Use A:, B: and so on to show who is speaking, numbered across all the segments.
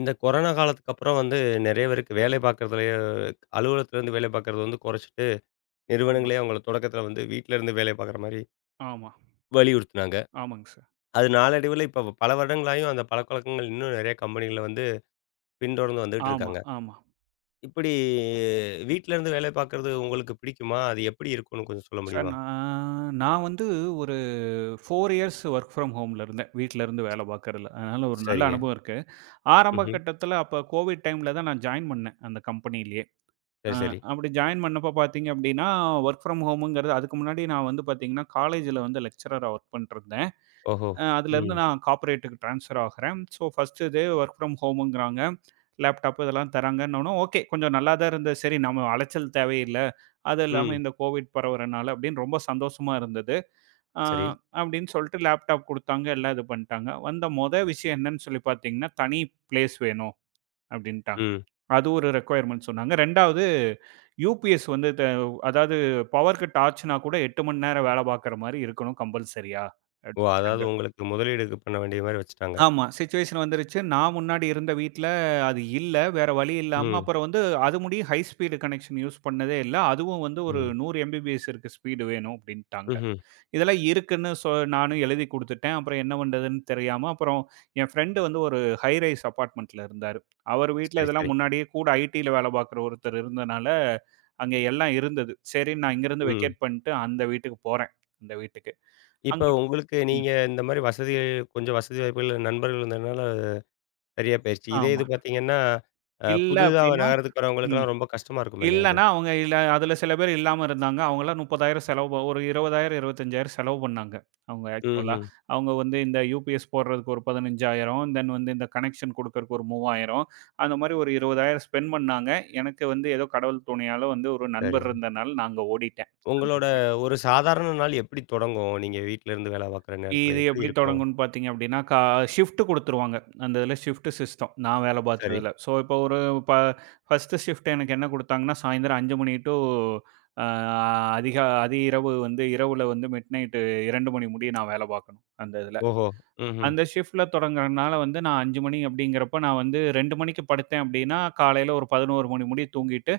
A: இந்த கொரோனா காலத்துக்கு அப்புறம் வந்து நெறைய பேருக்கு வேலை பார்க்குறதுலயே அலுவலகத்துலேருந்து வேலை பார்க்குறது வந்து குறைச்சிட்டு,
B: ஆமா,
A: நிறுவனங்களே அவங்கள தொடக்கத்தில வந்து வீட்லருந்து வேலை பார்க்குற மாரி
B: ஆமா.
A: வலியுறுத்துனாங்க.
B: ஆமாங்க சார்.
A: அது நாளடைவில இப்ப பல வருடங்களாயும் அந்த பழக்கவழக்கங்கள் இன்னும் நெறைய கம்பெனிகள்ல வந்து பின்தொடர்ந்து வந்துட்டு
B: ஆமா,
A: இருக்காங்க.
B: ஆமா.
A: இப்படி வீட்லருந்து வேலை பார்க்குறது உங்களுக்கு பிடிக்குமா? அது எப்படி இருக்கும்னு கொஞ்சம் சொல்ல
B: சார்
A: முடியுமா?
B: நான் நான் வந்து ஒரு 4 இயர்ஸ் வொர்க் ஃப்ரம் ஹோம்ல இருந்தேன். வீட்ல இருந்து வேலை பார்க்கறதுல. அதனால ஒரு நல்ல
A: சரிங்க.
B: அனுபவம் இருக்கு. ஆரம்ப
A: ம்ஹ்ம்.
B: கட்டத்தில அப்ப கோவிட் டைம்ல தான் நான் ஜாயின் பண்ணேன், அந்த கம்பெனியிலயே. அ
A: சரி, சரி.
B: அப்படி ஜாயின் பண்ணப்ப பார்த்தீங்க அப்படின்னா, வொர்க் ஃப்ரம் ஹோம்ங்கிறது அதுக்கு முன்னாடி நான் வந்து பார்த்தீங்கன்னா, காலேஜ்ல வந்து லெக்சரரா வொர்க் பண்ணிட்டுருந்தேன்.
A: ஓஹோ!
B: அதுலேருந்து
A: ம்.
B: நான் கார்ப்பரேட்டுக்கு ட்ரான்ஸ்ஃபர் ஆகுறேன். ஸோ ஃபர்ஸ்ட்டு இது ஒர்க் ஃப்ரம் ஹோமுங்கிறாங்க. லேப்டாப் இதெல்லாம் தராங்கன்னோனே, ஓகே கொஞ்சம் நல்லா தான் இருந்தது. சரி நம்ம அலைச்சல் தேவையில்ல. அது இல்லாம
A: ம்.
B: இந்த கோவிட் பரவுறனால அப்படின்னு ரொம்ப சந்தோஷமா இருந்தது. ஆ
A: சரி.
B: அப்படின்னு சொல்லிட்டு லேப்டாப் குடுத்தாங்க. எல்லாம் இது பண்ணிட்டாங்க. வந்த மொத விஷயம் என்னன்னு சொல்லி பார்த்தீங்கன்னா, தனி பிளேஸ் வேணும் அப்படின்ட்டாங்க.
A: ம்.
B: அது ஒரு ரெக்வயர்மென்ட் சொன்னாங்க. 2வது யுபிஎஸ் வந்து அதாவது பவர் கட் ஆச்சுனா கூட 8 மணி நேரம் வேலை பார்க்குற மாரி இருக்கணும் கம்பல்சரியா
A: ஓ! அதாவது
B: அப்படின்ட்டாங்க.
A: உங்களுக்கு முதலீடுக்கு பண்ண வேண்டிய மாரி வச்சுட்டாங்க.
B: ஆமா. சிச்சுவேஷன் வந்துருச்சு. நான் முன்னாடி இருந்த வீட்ல அது இல்ல. வேற வழி இல்லாம
A: ம்.
B: அப்புறம் வந்து அது முடிய ஹை ஸ்பீடு கனெக்ஷன் யூஸ் பண்ணதே இல்ல. அதுவும் வந்து ஒரு
A: ம்.
B: 100 எம்பிபிஎஸ் இருக்க ஸ்பீடு வேணும் அப்டின்ட்டாங்க.
A: ம்ஹ்ம்.
B: இதெல்லாம் இருக்குன்னு சொ நானும் எழுதி குடுத்துட்டேன். அப்புறம் என்ன பண்றதுன்னு தெரியாம அப்புறம் என் ஃப்ரெண்ட் வந்து ஒரு ஹை ரைஸ் அபார்ட்மெண்ட்ல இருந்தாரு. அவர் வீட்ல
A: சரி, சரி.
B: இதெல்லாம் முன்னாடியே கூட ஐடில வேல பார்க்குற ஒருத்தர் இருந்தனால, அங்க எல்லாம் இருந்தது. சரின்னு நான் இங்கருந்து
A: ம்.
B: வெக்கேட் பண்ட்டு அந்த வீட்டுக்கு போறேன். அந்த வீட்டுக்கு.
A: இப்ப
B: அங்க
A: உங்களுக்கு
B: ம்.
A: நீங்க இந்த மாரி வசதி கொஞ்சம் வசதி வாய்ப்புகள் நண்பர்கள் இருந்ததுனால சரியா போயிருச்சு. இதே
B: ஆமா.
A: இது பார்த்தீங்கன்னா,
B: இல்ல
A: புதிதா
B: அப்டின்னா
A: நகரத்துக்கு
B: ம்.
A: வரவங்களுக்கெல்லாம் ரொம்ப கஷ்டமா இருக்கும் இல்லையா அது?
B: இல்லன்னா, அவங்க இல்ல அதுல சில பேர் இல்லாம இருந்தாங்க. அவங்கலாம் 30,000 செலவு ஒரு 20,000, 25,000 செலவு பண்ணாங்க. அவங்க ஆக்சுவலா.
A: ம்ஹ்ம்.
B: அவங்க வந்து இந்த யுபிஎஸ் போடுறதுக்கு ஒரு 15,000 தென் வந்து இந்த கனெக்ஷன் குடுக்கறக்கு ஒரு 3,000 அந்த மாரி ஒரு 20,000 ஸ்பெண்ட் பண்ணாங்க. எனக்கு வந்து ஏதோ கடவுள் துணையால வந்து ஒரு
A: சரி.
B: நண்பர் இருந்தனால நான் அங்க ஓடிட்டேன். அந்த
A: உங்களோட
B: இதுக்கு.
A: ஒரு சாதாரண நாள் எப்படி தொடங்கும்? நீங்க வீட்ல இருந்து வேலை பார்க்குற நேரத்தில
B: இது
A: எப்படி
B: எப்படி
A: இருக்கும்?
B: தொடங்கும்ன்னு பார்த்தீங்க அப்படின்னா, ஷிஃப்ட் குடுத்துருவாங்க. அந்த இதில ஷிஃப்ட் சிஸ்டம். நான் வேலை
A: சரி.
B: பார்த்ததுல. ஸோ, இப்போ ஒரு ப ஃபர்ஸ்ட்டு ஷிஃப்ட் எனக்கு என்ன குடுத்தாங்கன்னா, சாயந்திரம் 5 மணி டூ அ அதிக அதி இரவு வந்து இரவுல வந்து மிட்நைட் 2 மணி முடிய நான் வேலை பார்க்கணும், அந்த இதில.
A: ஓஹோ! ம்ஹ்ம்.
B: அந்த ஷிஃப்ட்ல தொடங்குறனால வந்து நான் 5 மணி அப்படிங்கிறப்ப, நான் வந்து 2 மணிக்கு படுத்தேன் அப்படின்னா, காலையில ஒரு 11 மணி முடிய தூங்கிட்டு,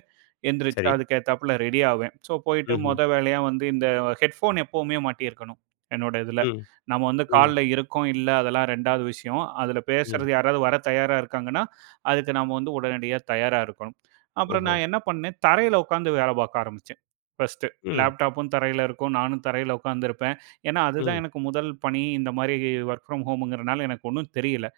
B: எந்திரிச்சு
A: சரி.
B: அதுக்கு ஏத்தாப்புல ரெடி ஆவேன். ஸோ போயிட்டு
A: ம்ஹ்ம்.
B: மொத வேலையா வந்து இந்த ஹெட்ஃபோன் எப்பவுமே மாட்டியிருக்கணும், என்னோட இதுல.
A: ம்.
B: நம்ம வந்து
A: ம்.
B: கால்ல இருக்கோம், இல்ல அதெல்லாம் 2வது விஷயம். அதுல
A: ம்.
B: பேசுறது யாராவது வர தயாரா இருக்காங்கன்னா, அதுக்கு நாம வந்து உடனடியா தயாரா இருக்கணும். அப்புறம்
A: ஓஹோ!
B: நான் என்ன பண்ணேன், தரையில உட்காந்து வேலை பார்க்க ஆரம்பிச்சேன். ஃபர்ஸ்ட்டு
A: ம்.
B: லேப்டாப்பும் தரையில இருக்கும். நானும் தரையில உட்காந்துருப்பேன். ஏன்னா, அதுதான்
A: ம்.
B: எனக்கு முதல் பணி. இந்த மாரி வொர்க் ஃப்ரம் ஹோம்ங்கிறனால எனக்கு ஒண்ணும் தெரியல.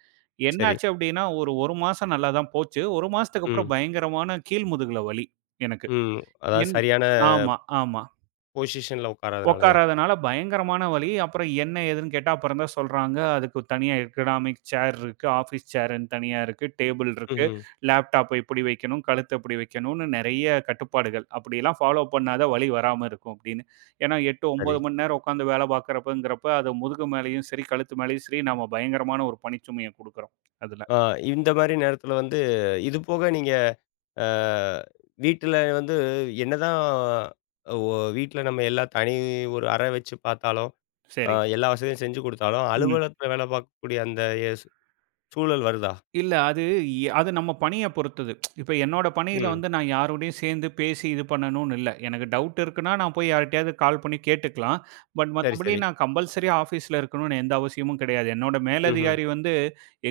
A: சரி.
B: என்னாச்சு அப்டின்னா, ஒரு 1 மாசம் நல்லா தான் போச்சு. 1 மாசத்துக்கு அப்புறம்
A: ம்.
B: பயங்கரமான கீழ் முதுகுல வலி எனக்கு.
A: ம். அதாவது
B: என்
A: சரியான
B: ஆமா, ஆமா.
A: பொசிஷன்ல உட்காராதனாலயா?
B: உட்காராதனால பயங்கரமான வலி. அப்புறம் என்ன ஏதுன்னு கேட்டா அப்புறம் தான் சொல்றாங்க, அதுக்கு தனியா எக்கனாமிக் சேர் இருக்கு, ஆஃபீஸ் சேர்ன்னு தனியா இருக்கு, டேபிள் இருக்கு,
A: ம்ஹ்ம்.
B: லேப்டாப்ப இப்படி வைக்கணும், கழுத்த இப்படி வைக்கணும்னு நெறைய கட்டுப்பாடுகள். அப்படிலாம் ஃபாலோ பண்ணாத வலி வராம இருக்கும் அப்படின்னு. ஏன்னா 8,
A: சரி.
B: 9 மணி நேரம் உட்காந்து வேலை பார்க்குறப்பங்கிறப்ப, அது முதுகு மேலயும் சரி, கழுத்து மேலயும் சரி, நாம பயங்கரமான ஒரு பணிச்சுமைய குடுக்குறோம் அதுல.
A: ஆ இந்த மாரி நேரத்தில வந்து இது போக நீங்க அ வீட்டில வந்து என்னதான் ஒ வீட்ல நம்ம எல்லா தனி ஒரு அறை வச்சு பார்த்தாலும்,
B: சரி.
A: எல்லா வசதியும் செஞ்சு குடுத்தாலும்,
B: ம்.
A: அலுவலகத்தில வேலை பார்க்கக்கூடிய அந்த எஸ் சூழல் வருதா?
B: இல்ல. அது அது நம்ம பணிய பொறுத்தது. இப்ப என்னோட பணியில
A: ம்.
B: வந்து நான் யாரோடையும் சேர்ந்து பேசி இது பண்ணணும்னு இல்ல. எனக்கு டவுட் இருக்குன்னா, நான் போய் யார்ட்டயாவது கால் பண்ணி கேட்டுக்கலாம். பட்
A: சரி,
B: மத்தபடி
A: சரி.
B: நான் கம்பல்சரியா ஆஃபீஸ்ல இருக்கணும்னு எந்த அவசியமும் கிடையாது. என்னோட
A: ம்ஹ்ம்.
B: மேலதிகாரி வந்து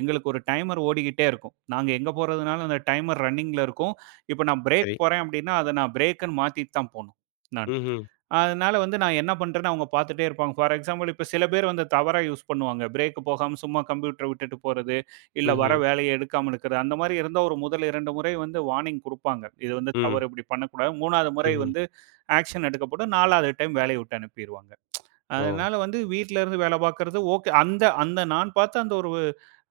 B: எங்களுக்கு ஒரு டைமர் ஓடிக்கிட்டே இருக்கும். நாங்க எங்க போறதுனாலும் அந்த டைமர் ரன்னிங்ல இருக்கும். இப்ப நான் பிரேக்
A: சரி.
B: போறேன் அப்டின்னா, அத நான் பிரேக்குன்னு மாத்திட்டு தான் போணும் நானு.
A: ம்ஹ்ம்.
B: அதனால வந்து நான் என்ன பண்றேன்னு அவங்க பார்த்துட்டே இருப்பாங்க. ஃபார் எக்ஸாம்பிள் இப்ப சில பேர் வந்து தவறா யூஸ் பண்ணுவாங்க. பிரேக் போகாம சும்மா கம்ப்யூட்டர விட்டுட்டு போறது, இல்ல வர
A: ம்ஹ்ம்.
B: வேலைய எடுக்காம இருக்கிறது. அந்த மாரி இருந்தா ஒரு முதல் 2 முறை வந்து வார்னிங் குடுப்பாங்க. இது வந்து
A: ம்.
B: தவறு இப்படி பண்ணக்கூடாது. 3வது முறை
A: ம்ஹ்ம்.
B: வந்து ஆக்ஷன் எடுக்கப்படும். 4வது டைம் வேலைய விட்டு அனுப்பிருவாங்க.
A: ஓ!
B: அதனால வந்து வீட்ல இருந்து வேலை பார்க்கறது ஓகே. அந்த அந்த நான் பார்த்த அந்த ஒரு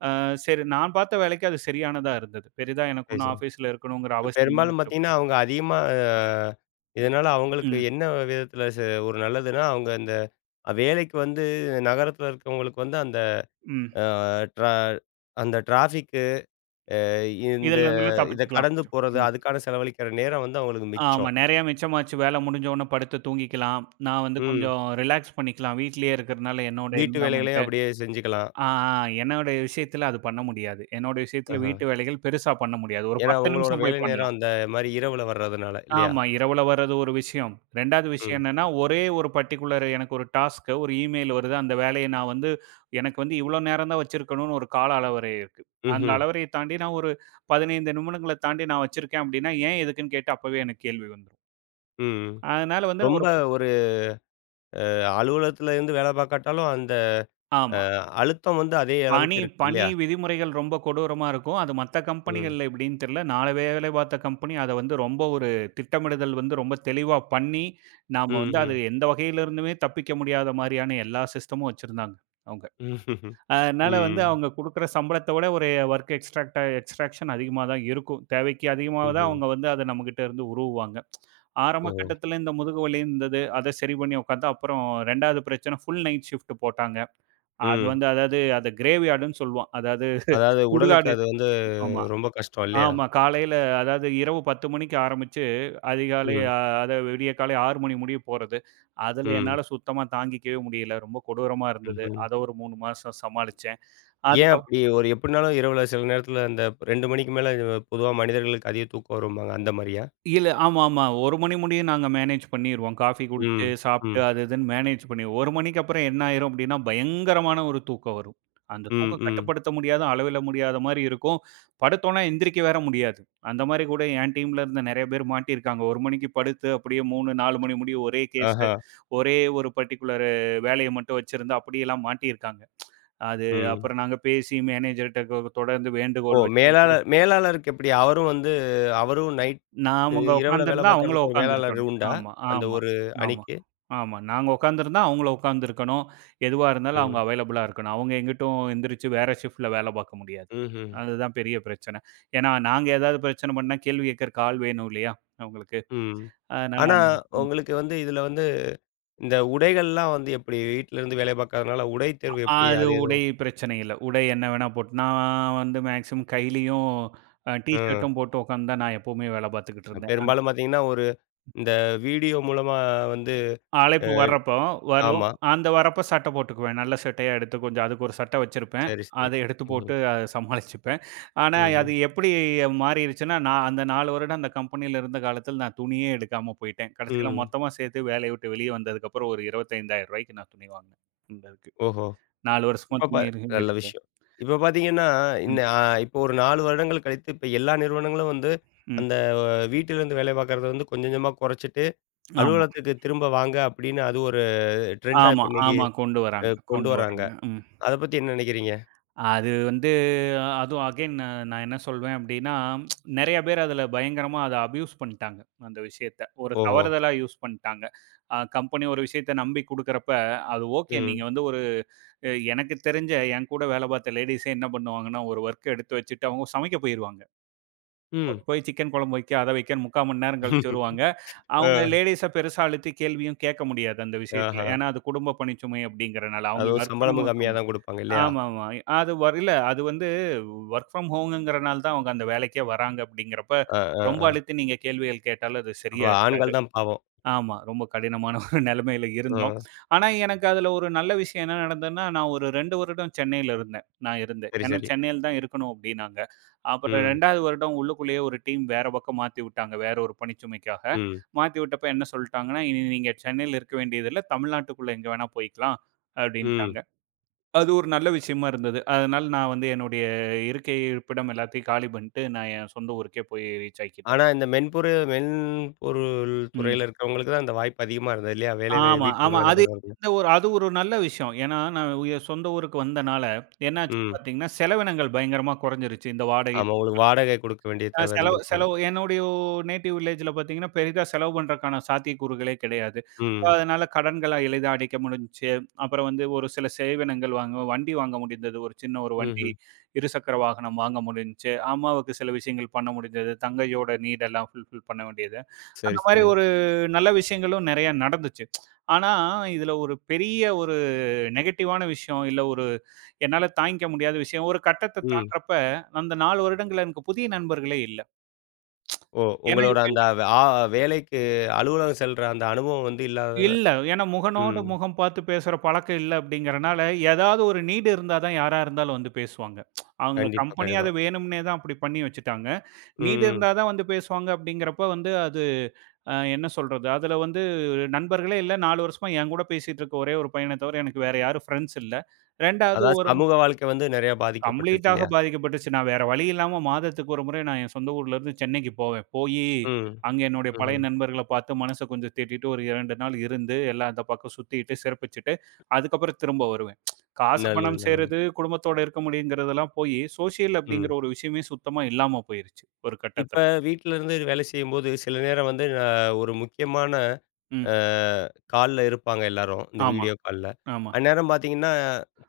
B: அ சரி நான் பார்த்த வேலைக்கு அது சரியானதா இருந்தது. பெரிதா எனக்கு
A: சரி,
B: ஒண்ணும்
A: சரி.
B: ஆஃபீஸ்ல இருக்கணுங்கிற
A: இப்ப
B: அவசியம் இல்லை.
A: பெரும்பாலும் பார்த்தீங்கன்னா, அவங்க அதிகமா இதனால அவங்களுக்கு
B: ம்,
A: என்ன விதத்தில ஒரு நல்லதுன்னா, அவங்க இந்த வேலைக்கு வந்து நகரத்தில இருக்கிறவங்களுக்கு வந்து அந்த
B: ம்.
A: அ ட்ரா அந்த டிராஃபிக்கு இந்த
B: இதுல இருந்தெல்லாம்
A: இத
B: தப்பிச்சுக்கலாம்
A: கடந்து
B: கொஞ்சம்.
A: போறது, அதுக்கான செலவழிக்கிற நேரம் வந்து அவங்களுக்கு
B: ஆமா.
A: மிச்சம்.
B: நெறையா மிச்சமாச்சு. வேல முடிஞ்ச உடனே படுத்து தூங்கிக்கலாம். நான் வந்து
A: ம்.
B: கொஞ்சம் ரிலாக்ஸ் பண்ணிக்கலாம். வீட்லயே இருக்கிறனால என்னோட
A: வீட்டு வேலைகளையும்
B: என்விரான்மென்ட்டு.
A: அப்படியே செஞ்சுக்கலாம்.
B: ஆ, ஆ என்னோட விஷயத்துல அது பண்ண முடியாது. என்னோட விஷயத்துல
A: ஆஹ.
B: வீட்டு வேலைகள் பெருசா பண்ண முடியாது. ஒரு
A: ஏன்னா
B: 10
A: உங்களோட
B: நிமிஷம் போய்
A: வேலை நேரம்
B: பண்ணலாம்.
A: அந்த மாரி இரவுல வர்றதுனால இல்லையா?
B: ஆமா. இரவுல வர்றது ஒரு விஷயம். 2வது விஷயம்
A: ம்.
B: என்னன்னா, ஒரே ஒரு பர்ட்டிகுலர் எனக்கு ஒரு டாஸ்க் ஒரு இமெயில் வருது. அந்த வேலைய நான் வந்து எனக்கு வந்து இவ்ளோ நேரம் தான் வச்சிருக்கணும்னு ஒரு கால அளவரை இருக்கு. அந்த
A: ம்ஹ்ம்.
B: அளவரைய தாண்டி நான் ஒரு 15 நிமிடங்கள தாண்டி நான் வச்சிருக்கேன் அப்டின்னா, ஏன் எதுக்குன்னு கேட்டு அப்பவே எனக்கு கேள்வி வந்துரும்.
A: ம்.
B: அதனால வந்து நான்
A: ரொம்ப
B: ஒரு
A: ஒரு அலுவலகத்துல இருந்து வேலை பார்க்காட்டாலும் அந்த அ
B: ஆமா.
A: அழுத்தம் வந்து அதே
B: பணி
A: அளவுக்கு இருக்கு
B: பணி
A: இல்லையா?
B: விதிமுறைகள் ரொம்ப கொடூரமா இருக்கும். அது மத்த
A: ம்.
B: கம்பெனிகள்ல எப்படின்னு தெரியல. நான் வேலை பார்த்த கம்பெனி அத வந்து ரொம்ப ஒரு திட்டமிடுதல் வந்து ரொம்ப தெளிவா பண்ணி, நாம வந்து அது
A: ம்ஹ்ம்.
B: எந்த வகையிலிருந்துமே தப்பிக்க முடியாத மாரியான எல்லா சிஸ்டமும் வச்சிருந்தாங்க. அவுங்க. அதனால வந்து
A: ம்.
B: அவங்க குடுக்குற சம்பளத்த விட ஒரு வொர்க் எக்ஸ்ட்ராக்ஷன் அதிகமா தான் இருக்கும். தேவைக்கு அதிகமா தான்
A: ம்ஹ்ம்.
B: அவங்க வந்து அத நம்மகிட்ட இருந்து உருவுவாங்க. ஆரம்ப
A: ஓஹோ!
B: கட்டத்தில இந்த முதுகு வலி இருந்தது. அத சரி பண்ணி உட்காந்தா, அப்புறம் 2வது பிரச்சனை ஃபுல் நைட் ஷிஃப்ட் போட்டாங்க. அது
A: ம்.
B: வந்து அதாவது அத கிரேவ்யார்டுன்னு சொல்லுவோம். அதாவது
A: அதாவது உடலுக்கு
B: சுடுகாடு.
A: அது வந்து
B: ஆமா.
A: ரொம்ப கஷ்டம் இல்லையா?
B: ஆமா. காலையில அதாவது இரவு 10 மணிக்கு ஆரம்பிச்சு, அதிகாலை
A: ம்.
B: அத விடியற்காலை 6 மணி முடிய போறது. அதுல
A: ம்.
B: என்னால சுத்தமா தாங்கிக்கவே முடியல. ரொம்ப கொடூரமா இருந்தது.
A: ம்ஹ்ம்.
B: அத ஒரு 3 மாசம் சமாளிச்சேன்.
A: ஏன்
B: அதுக்கப்புறம்
A: அப்படி ஒரு எப்படினாலும் இரவுல சில நேரத்துல அந்த 2 மணிக்கு மேல பொதுவா மனிதர்களுக்கு அதிக தூக்கம் வரும்பாங்க. அந்த மாரியா?
B: இல்ல. ஆமாமா. 1 மணி முடிய நாங்க மேனேஜ் பண்ணிருவோம். காஃபி குடிச்சு,
A: ம்.
B: சாப்ட்டு
A: ம்.
B: அது இதுன்னு மேனேஜ் பண்ணி 1 மணிக்கு அப்புறம் என்ன ஆயிரும் அப்டின்னா, பயங்கரமான ஒரு தூக்கம் வரும். அந்த
A: ம்.
B: தூக்கம்
A: ம்.
B: கட்டுப்படுத்த முடியாத, அளவிட முடியாத மாரி இருக்கும். படுத்தோம்னா எந்திரிக்க வேற முடியாது. அந்த மாரி கூட என் டீம்ல இருந்த நெறைய பேர் மாட்டியிருக்காங்க. 1 மணிக்கு படுத்து அப்படியே 3, 4 மணி முடிய ஒரே கேஸு,
A: ஆஹா.
B: ஒரே ஒரு பர்ட்டிகுலர் வேலைய மட்டும் வச்சிருந்து அப்படியெல்லாம் மாட்டியிருக்காங்க. அது
A: ம்.
B: அப்புறம் நாங்க பேசி மேனேஜர்ட்ட தொடர்ந்து
A: ஓ!
B: வேண்டுகோள் வச்சு
A: மேலாளருக்கு எப்படி? அவரும் வந்து அவரும் நைட்டு
B: நாமங்க
A: இரவுல வேலை
B: உட்கார்ந்திருந்தா அவங்களும்
A: பார்க்கறதுக்கு ஒரு மேலாளர்
B: உட்கார்ந்திருக்கணும்.
A: உண்டா?
B: ஆமா,
A: அந்த
B: ஆமா,
A: ஒரு
B: ஆமா,
A: அணிக்கு?
B: ஆமா. நாங்க உட்கார்ந்திருந்தா அவங்களும் உட்கார்ந்திருக்கணும். எதுவா இருந்தாலும் அவங்க
A: ம்.
B: அவைலபிளா இருக்கணும். அவங்க எங்கிட்டும் எந்திரிச்சு வேற ஷிஃப்ட்ல வேல பார்க்க முடியாது.
A: ம்ஹ்ம்.
B: அதுதான் பெரிய பிரச்சனை. ஏன்னா, நாங்க ஏதாவது பிரச்சனை பண்ணா கேள்வி கேட்கறக்கு ஆள் வேணும் இல்லையா அவங்களுக்கு.
A: ம்.
B: அதனால
A: ஆனா
B: அந்த ம்.
A: உங்களுக்கு வந்து இதுல வந்து இந்த உடைகள்லாம் வந்து எப்படி? வீட்ல இருந்து வேலை பார்க்கறதுனால உடை தேர்வு எப்படி?
B: அது
A: அது
B: உடை
A: எதுவும்
B: பிரச்சனை இல்ல. உடை என்ன வேணா போட்டு நான் வந்து மேக்ஸிமம் கையிலயும் டீ
A: ம்.
B: ஷர்ட்டும் போட்டு உட்கார்ந்து தான் நான் எப்பவுமே வேல பார்த்துக்கிட்டு இருந்தேன்.
A: பெரும்பாலும் பார்த்தீங்கன்னா, ஒரு இந்த வீடியோ மூலமா வந்து அ
B: அழைப்பு வர்றப்போ வரும்.
A: ஆமா.
B: அந்த வரப்ப சட்ட போட்டுக்குவேன். நல்ல சட்டையா எடுத்து கொஞ்சம் அதுக்கு ஒரு சட்டை வச்சிருப்பேன்.
A: சரி, சரி.
B: அத எடுத்து போட்டு
A: ம்ஹ்ம்.
B: அத சமாளிச்சுப்பேன். ஆனா,
A: ம்ஹ்ம்.
B: அது எப்படி மாறிருச்சுன்னா, நான் அந்த 4 வருடம் அந்த கம்பெனியில இருந்த காலத்துல நான் துணியே எடுக்காம போயிட்டேன். கடைசியில
A: ம்.
B: மொத்தமா சேர்த்து வேலைய விட்டு வெளிய வந்ததுக்கப்புறம் ஒரு ரூ. 25,000 நான் துணி வாங்கினேன். இந்த இதுக்கு.
A: ஓஹோ!
B: 4 வருஷமா
A: இப்ப பா
B: துணி இருக்கு.
A: நல்ல
B: வெளியே.
A: விஷயம். இப்ப பார்த்தீங்கன்னா,
B: ம்,
A: இன்ன அ இப்போ ஒரு 4 வருடங்கள் கழித்து இப்ப எல்லா நிறுவனங்களும் வந்து,
B: ம்.
A: அந்த வீட்டிலிருந்து வேலை பார்க்கறத வந்து கொஞ்சம் கொஞ்சமா குறைச்சிட்டு,
B: ஆமா,
A: அலுவலகத்துக்கு திரும்ப வாங்க அப்படின்னு அது ஒரு ட்ரெண்டா
B: ஆமா,
A: இப்ப இன்னைக்கு
B: ஆமா. கொண்டு வராங்க,
A: கொண்டு
B: கொண்டு
A: வராங்க.
B: வராங்க. ம்.
A: அத பத்தி என்ன நினைக்கிறீங்க?
B: அது வந்து அதுவும் அகைன் நான் என்ன சொல்வேன் அப்படின்னா, நெறைய பேர் அதுல பயங்கரமா அத அப்யூஸ் பண்ணிட்டாங்க. அந்த விஷயத்த. ஒரு
A: ஓஹோ!
B: தவறுதலா யூஸ் பண்ணிட்டாங்க. கம்பெனி ஒரு விஷயத்த நம்பி குடுக்குறப்ப, அது ஓகே நீங்க
A: ம்.
B: வந்து ஒரு அ எனக்கு தெரிஞ்ச என் கூட வேலை பார்த்த லேடீஸே என்ன பண்ணுவாங்கன்னா, ஒரு ஒர்க் எடுத்து வச்சுட்டு அவங்க சமைக்க போயிருவாங்க.
A: ம்.
B: போய் சிக்கன் குழம்பு வைக்க, அத வைக்கன்னு 3/4 மணி நேரம் கழிச்சு வருவாங்க. அவங்க
A: அ.
B: லேடீஸ பெருசா அழுத்தி கேள்வியும் கேட்க முடியாது அந்த விஷயத்துல.
A: ஆஹா.
B: ஏன்னா அது குடும்ப பணிச்சுமை அப்படிங்கிறனால. அவங்க
A: அதுவும்
B: வொர்க் ஃப்ரம்
A: சம்பளமும் கம்மியா தான் குடுப்பாங்க இல்லையா?
B: ஆமாமா. அது இல்ல அது வந்து வொர்க் ஃப்ரம் ஹோம்ங்கிறனால தான் அவங்க அந்த வேலைக்கே வராங்க அப்படிங்கிறப்ப,
A: அ, அ,
B: ரொம்ப
A: அ.
B: அழுத்தி நீங்க கேள்விகள் கேட்டாலும் அது
A: அப்ப
B: சரியா இருக்காது.
A: ஆண்கள் தான் பாவம்.
B: ஆமா. ரொம்ப கடினமான ஒரு நிலைமையில
A: அ.
B: இருந்தோம். ஆனா எனக்கு அதுல ஒரு நல்ல விஷயம் என்ன நடந்ததுன்னா, நான் ஒரு 2 வருடம் சென்னையில இருந்தேன். நான் இருந்தேன்.
A: சரி,
B: ஏன்னா
A: சரி.
B: சென்னையில தான் இருக்கணும் அப்படின்னாங்க. அப்புறம்
A: ம்.
B: 2வது வருடம் உள்ளுக்குள்ளேயே ஒரு டீம் வேற பக்கம் மாத்தி விட்டாங்க. வேற ஒரு பணிச்சுமைக்காக.
A: ம்.
B: மாத்தி விட்டப்ப என்ன சொல்ட்டாங்கன்னா, "இனி நீங்க சென்னையில இருக்க வேண்டியதில்ல. தமிழ்நாட்டுக்குள்ள எங்க வேணா போய்க்கலாம்"
A: ம்.
B: அப்படின்ட்டாங்க. அது ஒரு நல்ல விஷயமா இருந்தது. அதனால நான் வந்து என்னுடைய இருப்பிடம் எல்லாத்தையும் காலி பண்ணிட்டு, நான் என் சொந்த ஊருக்கே போய் ரீச் ஆகிக்கிட்டேன்.
A: ஆனா, இந்த மென்பொருள்
B: ம்.
A: துறையில இருக்கிறவங்களுக்கு தான் இந்த வாய்ப்பு அதிகமா இருந்தது இல்லையா? வேலை வே
B: ஆமா,
A: வீட்ல
B: ஆமா.
A: இருந்து வேலை
B: அது
A: பார்க்கறதுக்கு.
B: எந்த ஒரு அது ஒரு நல்ல விஷயம். ஏன்னா, நான் என் சொந்த ஊருக்கு வந்தனால, என்னாச்சு
A: ம்.
B: பார்த்தீங்கன்னா, செலவினங்கள் பயங்கரமா குறைஞ்சிருச்சு. இந்த வாடகை
A: ஆமா உங்களுக்கு வாடகை குடுக்க வேண்டிய
B: அ
A: தேவை
B: செலவு
A: இருந்திருக்காது.
B: செலவு என்னுடைய நேட்டிவ் வில்லேஜ்ல பார்த்தீங்கன்னா, பெரிதா செலவு பண்றதுக்கான சாத்தியக்கூறுகளே கிடையாது. ஸோ
A: ம்.
B: அதனால கடன்கள எளிதா அடைக்க முடிஞ்சுச்சு. அப்புறம் வந்து ஒரு சில சேவினங்கள் வண்டி வாங்க முடிந்தது. ஒரு சின்ன ஒரு வண்டி,
A: ம்ஹ்ம்.
B: இருசக்கர வாகனம் வாங்க முடிஞ்சுச்சு. அம்மாவுக்கு சில விஷயங்கள் பண்ண முடிஞ்சது. தங்கையோட நீட் எல்லாம் ஃபுல்ஃபில் பண்ண வேண்டியது. அந்த
A: சரி,
B: மாரி
A: சரி.
B: ஒரு நல்ல விஷயங்களும் நெறைய நடந்துச்சு. ஆனா, இதுல ஒரு பெரிய ஒரு நெகட்டிவான விஷயம், இல்ல ஒரு என்னால தாங்கிக்க முடியாத விஷயம், ஒரு கட்டத்த
A: ம்.
B: தாண்டுறப்ப, அந்த 4 வருடங்கள்ல எனக்கு புதிய நண்பர்களே இல்ல.
A: ஓ!
B: ஏன்னா
A: உங்களோட
B: இவங்க
A: அந்த
B: எல்லாருக்கும்
A: வே- ஆ வேலைக்கு அலுவலகம் செல்ற அந்த அனுபவம் வந்து இல்லாதது
B: இல்ல. ஏன்னா முகனோட
A: ம்.
B: முகம் பார்த்து பேசுற பழக்கம் இல்ல அப்படிங்கிறனால, ஏதாவது ஒரு நீடு இருந்தா தான் யாரா இருந்தாலும் வந்து பேசுவாங்க. அந்த
A: கண்டிப்பா,
B: கம்பெனி
A: கண்டிப்பா.
B: அத வேணும்னே தான் அப்படி பண்ணி வச்சுட்டாங்க. நீடு
A: ம்.
B: இருந்தா தான் வந்து பேசுவாங்க அப்படிங்கிறப்ப வந்து அது என்ன சொல்றது? அதுல வந்து நண்பர்களே இல்ல. 4 வருஷமா என் கூட பேசிட்டு இருக்க ஒரே ஒரு பையன தவிர எனக்கு வேற யாரும் ஃப்ரெண்ட்ஸ் இல்ல. 2வது
A: அதாவது
B: ஒரு
A: சமூக வாழ்க்கை வந்து நெறையா பாதிக்கப்பட்டிருக்கு
B: கம்ப்ளீட்டாக
A: இல்லையா?
B: பாதிக்கப்பட்டுச்சு. நான் வேற வழி இல்லாம மாதத்துக்கு ஒரு முறை நான் என் சொந்த ஊர்ல இருந்து சென்னைக்கு போவேன். போயி
A: ம்.
B: அங்க என்னுடைய பழைய
A: ம்ஹ்ம்.
B: நண்பர்கள பார்த்து மனச கொஞ்சம் தேத்திட்டு ஒரு 2 நாள் இருந்து, எல்லாம் அந்த பக்கம் சுத்திட்டு, சிறப்பிச்சுட்டு, அதுக்கப்புறம் திரும்ப வருவேன். காசு,
A: நல்லது,
B: பணம்
A: நல்லது.
B: சேர்றது, குடும்பத்தோட இருக்க முடியுங்கிறதெல்லாம் போயி, சோசியல் அப்படிங்கிற
A: ம்.
B: ஒரு விஷயமே சுத்தமா இல்லாம போயிருச்சு ஒரு
A: இப்ப
B: கட்டத்துல.
A: வீட்ல இருந்து வேலை செய்யும்போது, சில நேரம் வந்து ஒரு முக்கியமான அ
B: ம்.
A: கால்ல இருப்பாங்க எல்லாரும். இந்த
B: ஆமா,
A: வீடியோ கால்ல.
B: ஆமா,
A: அந்நேரம் பார்த்தீங்கன்னா,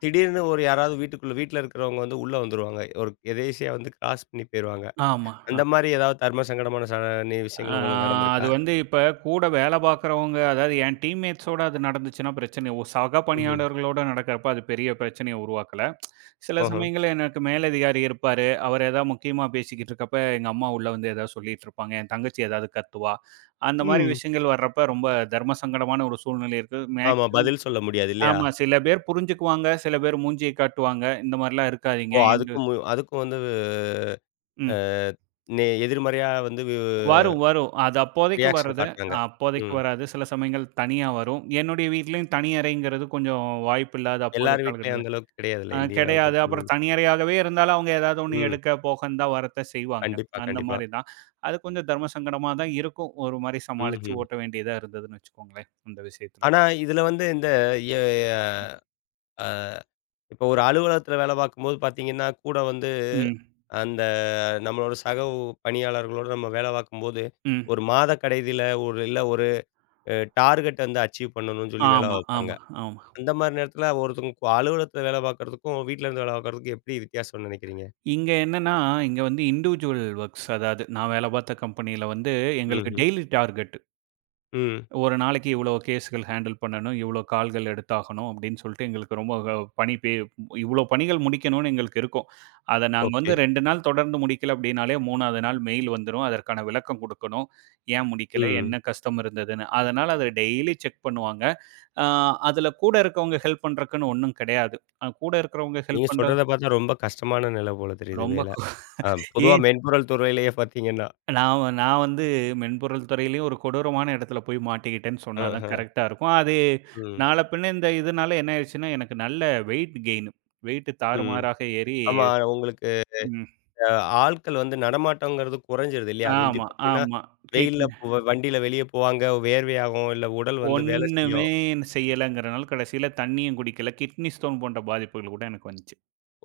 A: திடீர்னு ஒரு யாராவது வீட்டுக்குள்ள வீட்ல இருக்கிறவங்க வந்து உள்ள வந்துருவாங்க. ஒரு எதேர்ச்சையா வந்து கிராஸ் பண்ணி போயிருவாங்க.
B: ஆமா. ஆ.
A: அந்த மாரி ஏதாவது தர்ம சங்கடமான ச நி
B: ஆ
A: விஷயங்கள் உங்களுக்கு
B: அது
A: நடந்திருக்கா?
B: வந்து இப்ப கூட வேல பார்க்குறவங்க, அதாவது என் டீம்மேட்ஸோட அது நடந்துச்சுன்னா பிரச்சனை. சக
A: ம்ஹ்ம்.
B: பணியாளர்களோட நடக்கிறப்ப அது பெரிய பிரச்சனைய உருவாக்கல. சில
A: ஓஹோ!
B: சமயங்கள்ல எனக்கு மேலதிகாரி இருப்பாரு. அவர் ஏதாவது முக்கியமா பேசிக்கிட்டு இருக்கப்ப, எங்க அம்மா உள்ள வந்து ஏதாவது சொல்லிட்டு இருப்பாங்க. என் தங்கச்சி ஏதாவது கத்துவா. அந்த மாரி
A: ம்.
B: விஷயங்கள் வர்றப்ப ரொம்ப தர்ம சங்கடமான ஒரு சூழ்நிலை இருக்கு.
A: ஆமா.
B: மேக்ஸிமம்
A: பதில் சொல்ல முடியாது இல்லையா?
B: ஆமா. சில பேர் புரிஞ்சுக்குவாங்க. சில பேர் மூஞ்சிய காட்டுவாங்க. இந்த மாரிலாம் இருக்காதீங்க.
A: ஓ!
B: என்று
A: அதுக்கும் அதுக்கும் வந்து அ
B: ம்.
A: நே எதிர்மறையா வந்து
B: வரும், வரும். அது அப்போதைக்கு
A: ரியாக்ஷன்
B: வர்றது.
A: காட்டுறாங்க.
B: அப்போதைக்கு
A: ம்.
B: வராது. சில சமயங்கள் தனியா வரும். என்னுடைய வீட்லயும் தனி அறைங்கிறது கொஞ்சம் வாய்ப்பில்லாத அப்போதைய
A: எல்லார் வீட்லயும்
B: காலகட்டத்துல
A: அந்த அளவுக்கு கிடையாதுல்ல, இந்தியாவ
B: கிடையாது. அப்புறம்
A: பொறுத்தவரைக்கும்.
B: தனியறையாகவே இருந்தாலும் அவங்க ஏதாவது ஒண்ணு
A: ம்.
B: எடுக்க, போகன்னு தான் வரத்த செய்வாங்க.
A: கண்டிப்பா,
B: அந்த
A: கண்டிப்பா.
B: மாரி தான். அது கொஞ்சம் தர்ம சங்கடமா தான் இருக்கும். ஒரு மாரி சமாளிச்சு
A: ம்ஹ்ம்.
B: ஓட்ட வேண்டியதா இருந்ததுன்னு வச்சுக்கோங்களேன், அந்த விஷயத்துல.
A: ஆனா இதுல வந்து இந்த எ அ இப்போ ஒரு அலுவலகத்துல வேலை பார்க்கும்போது பார்த்தீங்கன்னா, கூட வந்து
B: ம்,
A: அந்த நம்மளோட சக பணியாளர்களோட நம்ம வேலை பார்க்கும்போது,
B: ம்.
A: ஒரு மாத கடைசியில ஒரு இல்ல ஒரு டார்கெட் வந்து அச்சீவ் பண்ணணும்னு சொல்லி வேலை
B: ஆமா,
A: பார்ப்பாங்க.
B: ஆமா, ஆமா.
A: அந்த மாரி நேரத்துல ஒருத்தவங்க அலுவலகத்துல வேலை பார்க்கறதுக்கும், வீட்ல இருந்து வேலை பார்க்கறதுக்கும் எப்படி வித்தியாசம்னு நினைக்கிறீங்க?
B: இங்க என்னன்னா, இங்க வந்து இண்டிவிஜுவல் ஒர்க்ஸ் அதாவது நான் வேலை பார்த்த கம்பெனியில வந்து எங்களுக்கு
A: ம்ஹ்ம்.
B: Daily target.
A: ம்.
B: ஒரு நாளைக்கு இவ்வளோ கேஸ்கள் ஹேண்டில் பண்ணணும், இவ்வளோ கால்கள் எடுத்தாகணும் அப்படின்னு சொல்லிட்டு எங்களுக்கு ரொம்ப க பணி பே இவ்வளோ பணிகள் முடிக்கணும்னு எங்களுக்கு இருக்கும். அத நாங்க
A: ஓகே.
B: வந்து 2 நாள் தொடர்ந்து முடிக்கல அப்படின்னாலே 3வது நாள் மெயில் வந்துரும். அதற்கான விளக்கம் குடுக்கணும். ஏன் முடிக்கல?
A: ம்.
B: என்ன கஷ்டம் இருந்ததுன்னு? அதனால அத டெய்லி செக் பண்ணுவாங்க. ஆ அதில கூட இருக்கவங்க ஹெல்ப் பண்றதுக்குன்னு ஒண்ணும் கிடையாது. கூட இருக்கிறவங்க
A: நீங்க
B: ஹெல்ப் பண்றது
A: சொல்றத பார்த்தா ரொம்ப கஷ்டமான நிலை போல தெரியுது
B: ரொம்ப
A: வேலை. அ பொதுவா
B: ஏன்
A: மென்பொருள் துறையிலேயே பார்த்தீங்கன்னா.
B: நான் வந்து மென்பொருள் துறையிலயும் ஒரு கொடூரமான இடத்துல போய் மாட்டிக்கிட்டேன்னு சொன்னா தான்
A: ஆஹா.
B: கரெக்ட்டா இருக்கும். அது
A: ம்.
B: நாள பின்ன இந்த இதனால என்ன ஆயிருச்சுன்னா, எனக்கு நல்ல வெயிட் கெயின். வெயிட்
A: ம்.
B: தாறுமாறாக ஏறி
A: ஆமா. உங்களுக்கு
B: ம்.
A: அ ஆட்கள் வந்து நடமாட்டம்ங்கிறது குறைஞ்சிருது இல்லையா? முந்தி
B: ஆமா,
A: பார்த்தீங்கன்னா,
B: ஆமா.
A: வெயில்ல
B: கிட்னி
A: போ வண்டியில வெளிய போவாங்க. வேர்வையாகும். இல்ல உடல் வந்து வேலை
B: ஒண்ணுமே
A: செய்யும்.
B: செய்யலங்கிறனால கடைசியில தண்ணியும் குடிக்கல. கிட்னி ஸ்டோன் போன்ற பாதிப்புகள் கூட எனக்கு வந்துச்சு.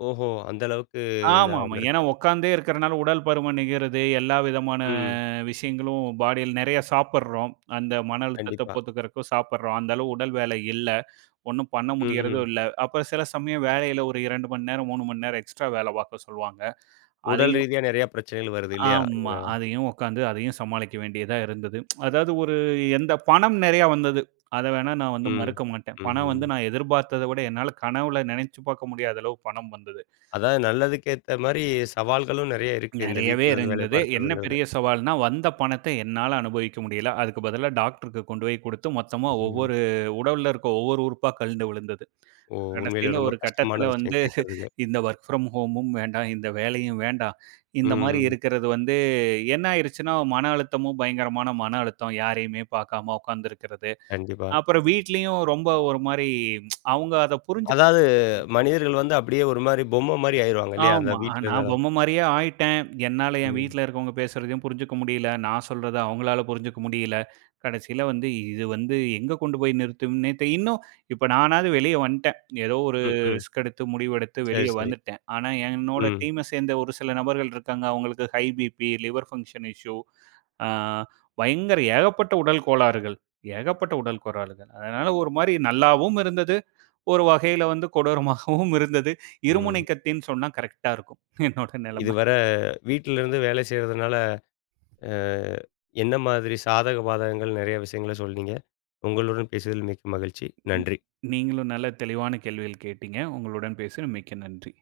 A: ஓஹோ! அந்த அளவுக்கு
B: ஆமா,
A: இதா
B: ஆமா. ஏன்னா
A: இருந்திருக்கு.
B: உட்கார்ந்தே இருக்கிறனால உடல் பருமன் நிகருது. எல்லா விதமான
A: ம்.
B: விஷயங்களும் பாடியில நெறைய சாப்பிடுறோம். அந்த மன அழுத்தத்த
A: கண்டிப்பா.
B: போத்துக்கிறதுக்கும் சாப்பிடுறோம். அந்த அளவு உடல் வேலை இல்ல. ஒண்ணும் பண்ண
A: ம், ம்.
B: முடியறதும் இல்ல. அப்புறம் சில சமயம் வேலையில ஒரு 2 மணி நேரம், 3 மணி நேரம் எக்ஸ்ட்ரா வேலை பார்க்க சொல்லுவாங்க.
A: உடல்
B: அதையும்
A: ரீதியா நெறைய பிரச்சனைகள் வருது இல்லையா?
B: ஆமா.
A: இதனால.
B: அதையும் உட்காந்து அதையும் சமாளிக்க வேண்டியதா இருந்தது. அதாவது ஒரு எந்த பணம் நெறையா வந்தது. அத வேணா நான் வந்து
A: ம்.
B: மறுக்க மாட்டேன். பணம் வந்து
A: ம்ஹ்ம்.
B: நான் எதிர்பார்த்தத விட என்னால கனவுல நெனைச்சு பார்க்க முடியாத அளவு பணம் வந்தது.
A: அதாவது நல்லதுக்கு ஏத்த மாரி சவால்களும் நெறைய இருக்கு. இந்த
B: நெறையவே
A: வீட்ல இருந்து வேலை
B: இருந்தது. என்ன
A: பார்க்கிறதுங்கிறது.
B: பெரிய சவால்னா, வந்த பணத்த என்னால அனுபவிக்க முடியல. அதுக்கு பதிலா டாக்டருக்கு கொண்டு போய் குடுத்து மொத்தமா
A: ம்ஹ்ம்.
B: ஒவ்வொரு உடல்ல இருக்க ஒவ்வொரு உறுப்பா கழண்டு விழுந்தது.
A: ஓ! உண்மையிலே
B: கடைசியில
A: ரொம்ப
B: ஒரு
A: கஷ்டமான
B: கட்டத்தில வந்து
A: விஷயம் கேட்கறதுக்கு.
B: இந்த வொர்க் ஃப்ரம் ஹோமும் வேண்டாம். இந்த வேலையும் வேண்டாம். இந்த மாரி
A: ம். ம்.
B: இருக்கிறது வந்து என்ன ஆயிருச்சுன்னா, மன அழுத்தமும் பயங்கரமான மன அழுத்தம். யாரையுமே பார்க்காம உட்கார்ந்திருக்கிறது.
A: கண்டிப்பா.
B: அப்புறம் வீட்லயும் ரொம்ப ஒரு மாரி அவங்க அத புரிஞ்சுக்கல.
A: அதாவது மனிதர்கள் வந்து அப்படியே ஒரு மாரி பொம்மை மாரி ஆயிருவாங்க இல்லையா? அந்த
B: ஆமா.
A: வீட்ல
B: நான்
A: இருந்தாலும்.
B: பொம்மை மாரியே ஆயிட்டேன். என்னால என்
A: ம்.
B: வீட்ல இருக்கவங்க பேசுறதையும் புரிஞ்சுக்க முடியல. நான் சொல்றத அவங்களால புரிஞ்சுக்க முடியல. கடைசியில வந்து இது வந்து எங்க கொண்டு போய் நிறுத்தும்னே இன்னும் இப்ப நானாவது வெளிய வந்துட்டேன். ஏதோ ஒரு
A: ம், ம்.
B: ரிஸ்க் எடுத்து முடிவெடுத்து
A: சரி,
B: வெளிய
A: சரி.
B: வந்துட்டேன். ஆனா என்னோட
A: ம்,
B: டீம சேர்ந்த ஒரு சில நபர்கள் இருக்காங்க. அவங்களுக்கு high BP, liver function issue, ஆ பயங்கர ஏகப்பட்ட உடல் கோளாறுகள். ஏகப்பட்ட உடல் கோளாறுகள். அதனால ஒரு மாரி நல்லாவும் இருந்தது. ஒரு வகையில வந்து கொடூரமாகவும் இருந்தது.
A: ம்.
B: இருமுனை கத்தின்னு சொன்னா கரெக்ட்டா இருக்கும். என்னோட நிலைமை.
A: இதுவரை வீட்ல இருந்து வேலை செய்றதுனால, அ என்ன மாதிரி சாதக, பாதகங்கள் நெறைய விஷயங்கள சொன்னீங்க. உங்களுடன் பேசியதில் மிக்க மகிழ்ச்சி. நன்றி.
B: நீங்களும் நல்ல தெளிவான கேள்விகள் கேட்டீங்க. உங்களுடன் பேசின மிக்க நன்றி.